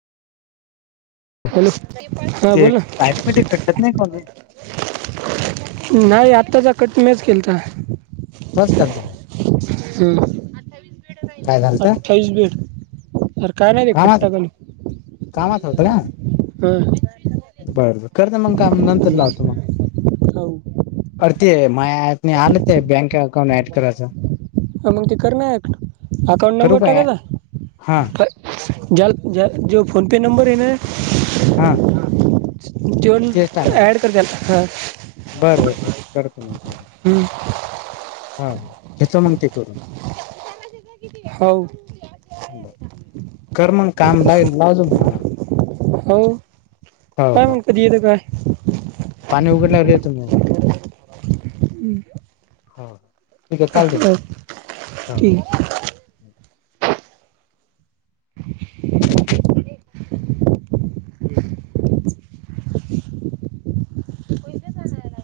Hello, हा ते बोल ना. ऑटोमॅटिक कटत नाही कॉल नाही आत्ताचा कट म्याच केलता. फर्स्ट टाइमचा. हां अठ्ठावीस बेड. अरे काय नाही रे खत कामात टाकाईलोय, ह. बर बर करजा मग काम नंतर लावतो मग. हो अरे ते माह्या ऍप ने आलं ते बँक अकाऊंट ऍड करायचं. अरे मग ते कर ना ऍक्ट, अकाऊंट करू नंबर का टाकायचा, हा फ जाल जाल जो फोनपे नंबर हे ना. हा. त्योन, तेच टाकायचं ॲड कर त्याला, ह. बरं बरं ठीके करतो मग त्याला, हा घेतो मग ते करून. हाव. बरं, कर मग काम लाईन लावजू [unintelligible] हो., हो काय हो मग कधी येत काय? पाणी उघडल्यावर येतो मी. हम्म. हा, ठीके चालते म, हो, ठीक ह हा. आहे